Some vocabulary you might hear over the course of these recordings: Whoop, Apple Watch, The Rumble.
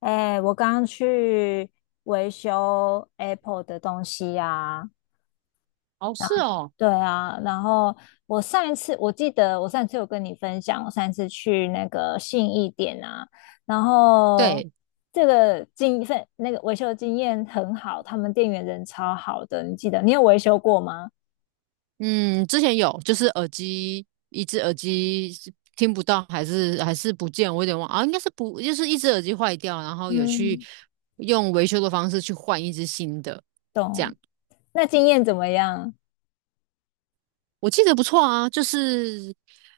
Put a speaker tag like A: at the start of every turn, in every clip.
A: 哎，我刚刚去维修 Apple 的东西呀、
B: 哦，是哦，
A: 对啊，然后我记得我上一次有跟你分享，我上一次去那个信义店啊，然后
B: 对，
A: 这个经份那个维修经验很好，他们店员人超好的，你记得你有维修过吗？
B: 嗯，之前有，就是耳机，一只耳机是听不到，还是不见，我有点忘啊，应该是不，就是一只耳机坏掉，然后有去
A: 嗯，
B: 用维修的方式去换一只新的，这
A: 懂。
B: 样
A: 那经验怎么样？
B: 我记得不错啊，就是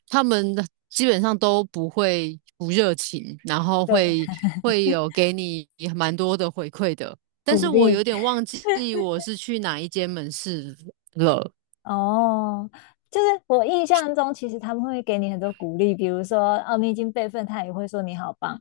B: 他们的基本上都不会不热情，然后
A: 对，
B: 会有给你蛮多的回馈的，但
A: 鼓
B: 是我
A: 励。
B: 有点忘记我是去哪一间门市了，
A: 哦，就是我印象中，其实他们会给你很多鼓励，比如说哦，你已经备份，他也会说你好棒，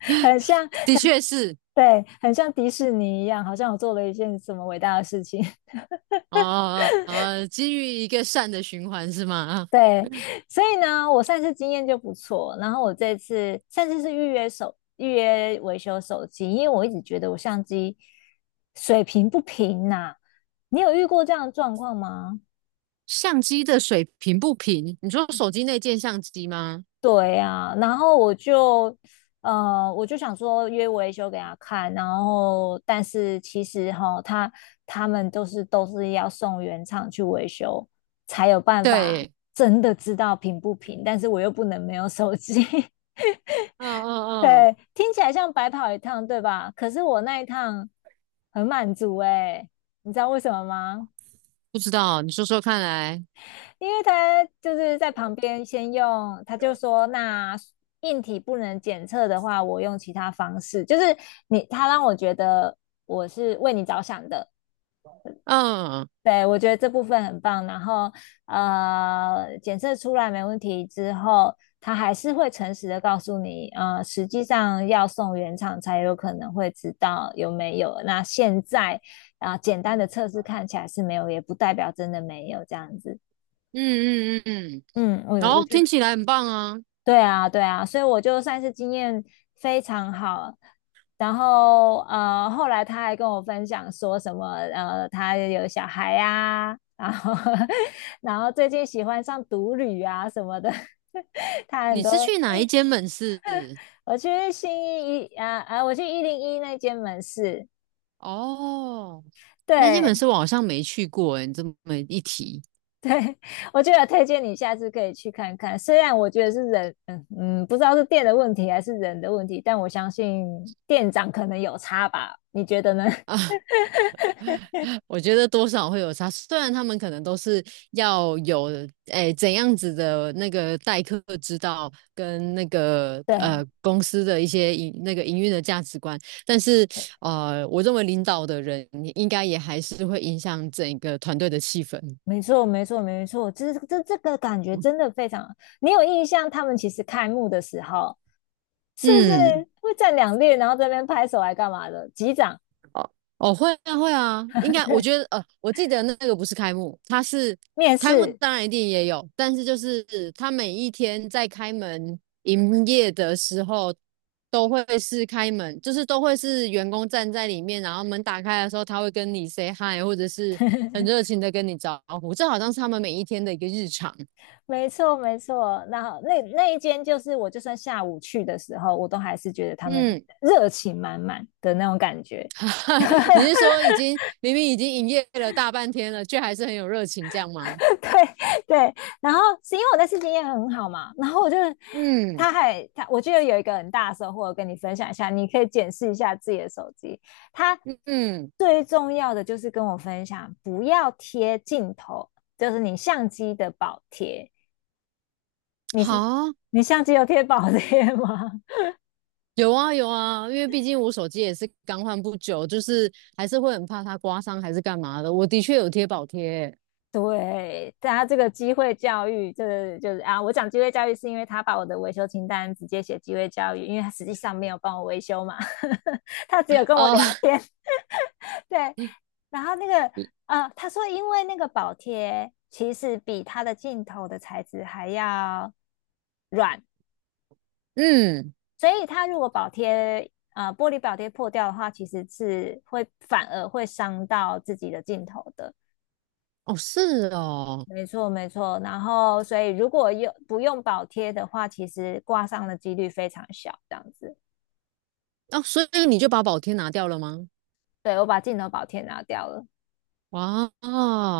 A: 很像，
B: 的确是。
A: 对，很像迪士尼一样，好像我做了一件什么伟大的事情。
B: 哦哦哦，基于一个善的循环是吗？
A: 对，所以呢，我上次经验就不错，然后我这次上次是预约维修手机，因为我一直觉得我相机水平不平呐、你有遇过这样的状况吗？
B: 相机的水平不平？你说手机内件相机吗？
A: 对呀、然后我就，我就想说约维修给他看，然后但是其实哈，他们都是要送原厂去维修，才有办法
B: 对，
A: 真的知道平不平，但是我又不能没有手机，
B: 嗯嗯嗯，
A: 对，听起来像白跑一趟，对吧？可是我那一趟很满足哎，你知道为什么吗？
B: 不知道，你说说看来。
A: 因为他就是在旁边先用，他就说那硬体不能检测的话，我用其他方式，就是让我觉得我是为你着想的，
B: 嗯
A: 对我觉得这部分很棒。然后检测出来没问题之后，他还是会诚实的告诉你，实际上要送原厂才有可能会知道有没有。那现在啊、呃简单的测试看起来是没有，也不代表真的没有这样子。
B: 嗯嗯嗯嗯，
A: 嗯，
B: 然
A: 我我
B: 后
A: 觉
B: 听
A: 得
B: 起来很棒啊。
A: 对啊，对啊，所以我就算是经验非常好。然后后来他还跟我分享说什么他有小孩呀、然后 然后最近喜欢上独旅啊什么的。他很
B: 你
A: 多，
B: 是去哪一间门市？
A: 我去一零一那间门市，
B: 哦，那间门
A: 对，
B: 市我好像没去过诶，你这么一提。
A: 我就得推荐你下次可以去看看。虽然我觉得是人，嗯嗯，不知道是店的问题还是人的问题，但我相信店长可能有差吧？你觉得呢？
B: 我觉得多少会有差，虽然他们可能都是要有诶怎样子的那个待客之道，跟那个
A: 对
B: 公司的一些营那个营运的价值观，但是
A: 对，
B: 我认为领导的人应该也还是会影响整个团队的气氛。
A: 没错没错没错，这个感觉真的非常。你有印象，他们其实开幕的时候是不
B: 嗯。
A: 是会站两列，然后这边拍手来干嘛的？击掌，
B: 哦，哦，会啊，会啊，应 该我
A: 对，
B: 觉得，我记得那个不是开幕，它是
A: 面
B: 开幕，
A: 试，
B: 当然一定也有，但是就是他每一天在开门营业的时候，都会是开门，就是都会是员工站在里面，然后门打开的时候，他会跟你 say hi，或者是很热情的跟你招呼，这好像是他们每一天的一个日常。
A: 没错没错。然后那一间就是我，就算下午去的时候，我都还是觉得他们
B: 嗯，
A: 热情满满的那种感觉。
B: 哈哈，你是说已经明明已经营业了大半天了，却还是很有热情这样吗？
A: 对对，然后是因为我的次经验很好嘛，然后我就
B: 嗯
A: 他还他，我记得有一个很大的收获，我跟你分享一下，你可以检视一下自己的手机。他
B: 嗯，
A: 最重要的就是跟我分享，不要贴镜头，就是你相机的保贴。你是
B: 好。
A: 你相机有贴保贴吗？
B: 有啊有啊，因为毕竟我手机也是刚换不久，就是还是会很怕它刮伤还是干嘛的。我的确有贴保贴
A: 对，他这个机会教育，这个就是啊，我讲机会教育是因为他把我的维修清单直接写机会教育，因为他实际上没有帮我维修嘛，呵呵他只有跟我
B: 啊，
A: 聊天。对，然后那个他说因为那个保贴其实比他的镜头的材质还要软，
B: 嗯，
A: 所以他如果玻璃保贴破掉的话，其实是反而会伤到自己的镜头的。
B: 哦是哦，
A: 没错，没错。然后，所以如果不用保贴的话，其实挂上的几率非常小，这样子。
B: 哦，所以你就把保贴拿掉了吗？
A: 对，我把镜头保贴拿掉了
B: 哇，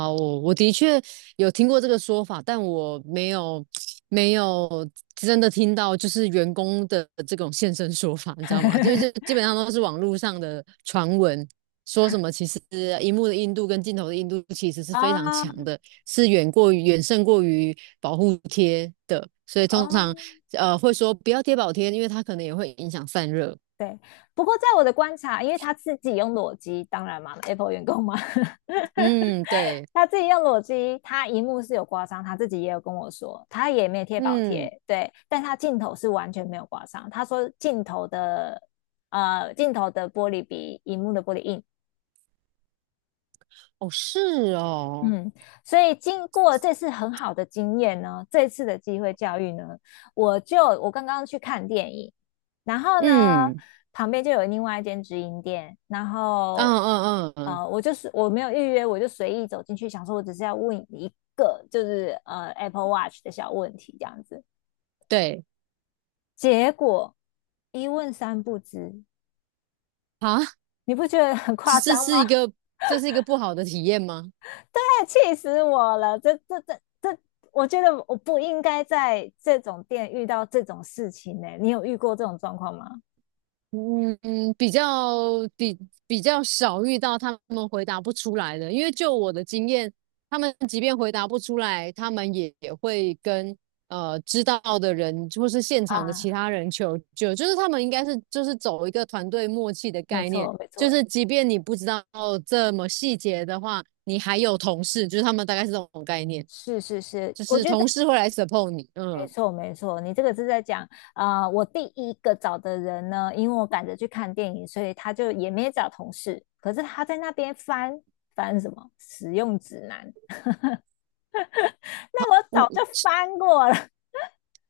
B: 我的确有听过这个说法，但我没有没有真的听到，就是员工的这种现身说法，你知道吗？就是就基本上都是网络上的传闻，说什么其实荧幕的硬度跟镜头的硬度其实是非常
A: 啊，
B: 强的，是远过于远胜过于保护贴的，所以通常
A: 哦，
B: 会说不要贴保贴，因为它可能也会影响散热。
A: 对。不过在我的观察，因为他自己用裸机，当然嘛，Apple 员工嘛，
B: 嗯，对，
A: 他自己用裸机，他荧幕是有刮伤，他自己也有跟我说，他也没有贴保贴，
B: 嗯，
A: 对，但他镜头是完全没有刮伤。他说镜头的玻璃比荧幕的玻璃硬，
B: 哦是哦，
A: 嗯，所以经过这次很好的经验呢，这次的机会教育呢，我刚刚去看电影，然后呢，
B: 嗯。
A: 旁边就有另外一间直营店，然
B: 嗯
A: 后
B: 嗯嗯嗯，
A: 我就是我没有预约，我就随意走进去，想说我只是要问一个就是呃 Apple Watch 的小问题这样子，
B: 对
A: 结果一问三不知，
B: 啊，
A: 你不觉得很
B: 这
A: 夸
B: 这
A: 张
B: 是
A: 吗？
B: 一个这是一个不好的体验吗？
A: 太气死我了！这这这这，我觉得我不应该在这种店遇到这种事情呢、欸你有遇过这种状况吗？
B: 嗯嗯，比较比比较少遇到他们回答不出来的，因为就我的经验，他们即便回答不出来，他们也会跟知道的人或是现场的
A: 啊，
B: 其他人求救，就是他们应该是就是走一个团队默契的
A: 没
B: 概念，
A: 错，没
B: 就
A: 错，
B: 是即便你不知道这么细节的话，你还有同事，就是他们大概是这种概念。
A: 是是是，
B: 就
A: 我
B: 是
A: 觉得
B: 同事会来 support 你，
A: 没
B: 嗯，
A: 错没错。你这个是在讲，啊，我第一个找的人呢，因为我赶着去看电影，所以他就也没找同事，可是他在那边翻什么使用指南，那个我
B: 嗯，
A: 早就翻过了。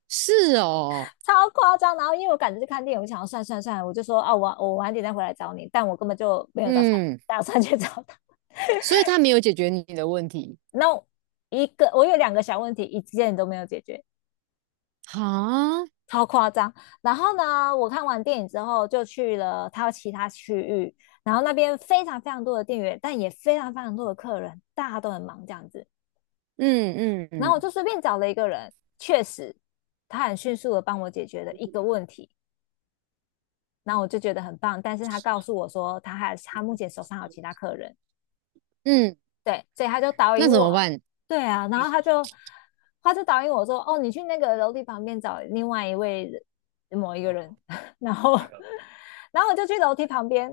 B: 是哦，
A: 超夸张。然后因为我赶着去看电影，我想要算算算，我就说啊，我晚点再回来找你，但我根本就没有
B: 嗯，
A: 打算去找他。
B: 所以他没有解决你的问题，
A: 那一个我有两个小问题，一件都没有解决，
B: 哈，
A: 超夸张。然后呢，我看完电影之后就去了他其他区域，然后那边非常非常多的店员，但也非常非常多的客人，大家都很忙这样子。
B: 嗯嗯
A: 然后我
B: 嗯
A: 就随便找了一个人，确实他很迅速的帮我解决了一个问题。那我就觉得很棒。但是他告诉我说，他目前手上有其他客人，
B: 嗯，
A: 对，所以他就导
B: 那
A: 引
B: 怎么
A: 我，
B: 办？
A: 对啊，然后他就导引我说，哦，你去那个楼梯旁边找另外一位某一个人，然后然后我就去楼梯旁边，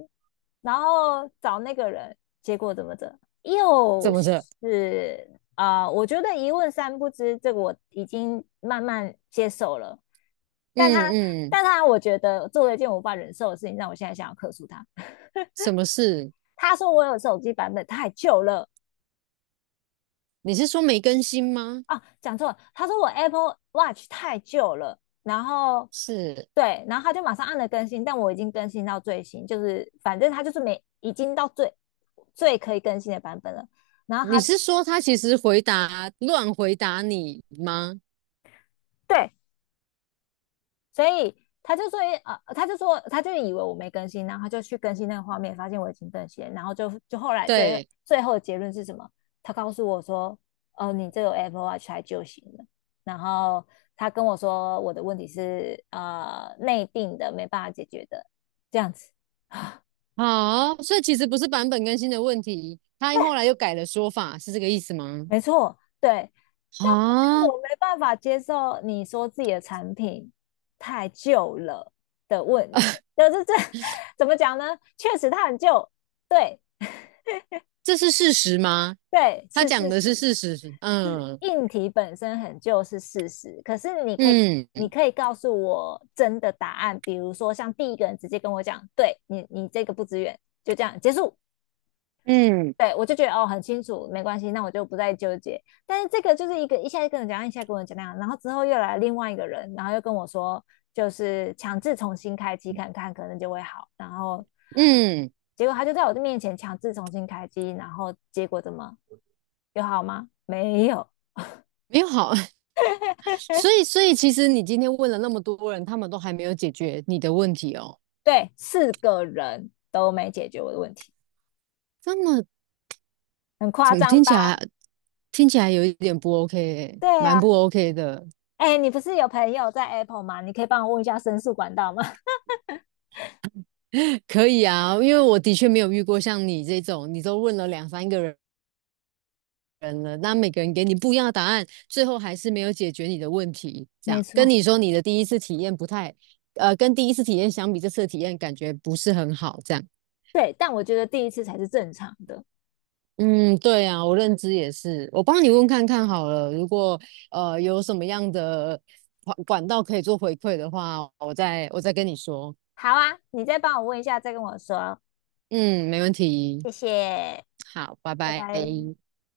A: 然后找那个人，结果怎么着，又
B: 怎么着？
A: 是啊、呃我觉得一问三不知，这个我已经慢慢接受了，但
B: 嗯
A: 他
B: 嗯，
A: 但他我觉得做了一件我无法忍受的事情，让我现在想要克诉他。
B: 什么事？
A: 他说我有手机版本太旧了，
B: 你是说没更新吗？
A: 啊，讲错了，他说我 Apple Watch 太旧了，然后
B: 是，
A: 对，然后他就马上按了更新，但我已经更新到最新，就是反正他就是没已经到最可以更新的版本了。然后
B: 你
A: 他
B: 是说他其实回答乱回答你吗？
A: 对所以他就说啊，呃，他就以为我没更新，然后他就去更新那个画面，发现我已经更新，然后就后来
B: 对，
A: 最后的结论是什么？他告诉我说，哦，你这个 Apple Watch 还就行了。然后他跟我说，我的问题是呃内定的，没办法解决的，这样子，
B: 好，所以其实不是版本更新的问题，他后来又改了说法，是这个意思吗？
A: 没错，对。但但
B: 啊，
A: 我没办法接受你说自己的产品太旧了的问，就是这 怎么讲呢？确实它很旧，对，
B: 这是事实吗？
A: 对，
B: 他
A: 是
B: 讲
A: 事
B: 的是
A: 实，
B: 事实，
A: 是
B: 嗯
A: 硬题本身很旧是事实，可是你可以，
B: 嗯
A: 你可以告诉我真的答案，比如说像第一个人直接跟我讲，对你，你这个不支援，就这样结束，
B: 嗯
A: 对，我就觉得哦，很清楚，没关系，那我就不再纠结。但是这个就是一个一下跟我讲那样，然后之后又来另外一个人，然后又跟我说，就是强制重新开机看看，可能就会好。然后
B: 嗯，
A: 结果他就在我的面前强制重新开机，然后结果怎么有好吗？没有，
B: 没有好，所以所以其实你今天问了那么多人，他们都还没有解决你的问题哦，
A: 对，四个人都没解决我的问题，
B: 这么
A: 很夸
B: 怎么
A: 张
B: 听起
A: 吧？
B: 来听起来有一点不 OK，欸
A: 对
B: 蛮
A: 啊，
B: 不 OK 的。
A: 哎，你不是有朋友在 Apple 吗？你可以帮我问一下申诉管道吗？
B: 可以啊，因为我的确没有遇过像你这种，你都问了两三个人，人了，那每个人给你不一样的答案，最后还是没有解决你的问题。这
A: 没
B: 样跟
A: 错，
B: 你说，你的第一次体验不太，跟第一次体验相比，这次的体验感觉不是很好。这样，
A: 对，但我觉得第一次才是正常的。
B: 嗯，对啊，我认知也是。我帮你问看看好了，如果有什么样的管道可以做回馈的话，我再跟你说。
A: 好啊，你再帮我问一下，再跟我说，
B: 嗯，没问题。
A: 谢谢，
B: 好，拜
A: 拜
B: 拜。
A: 拜。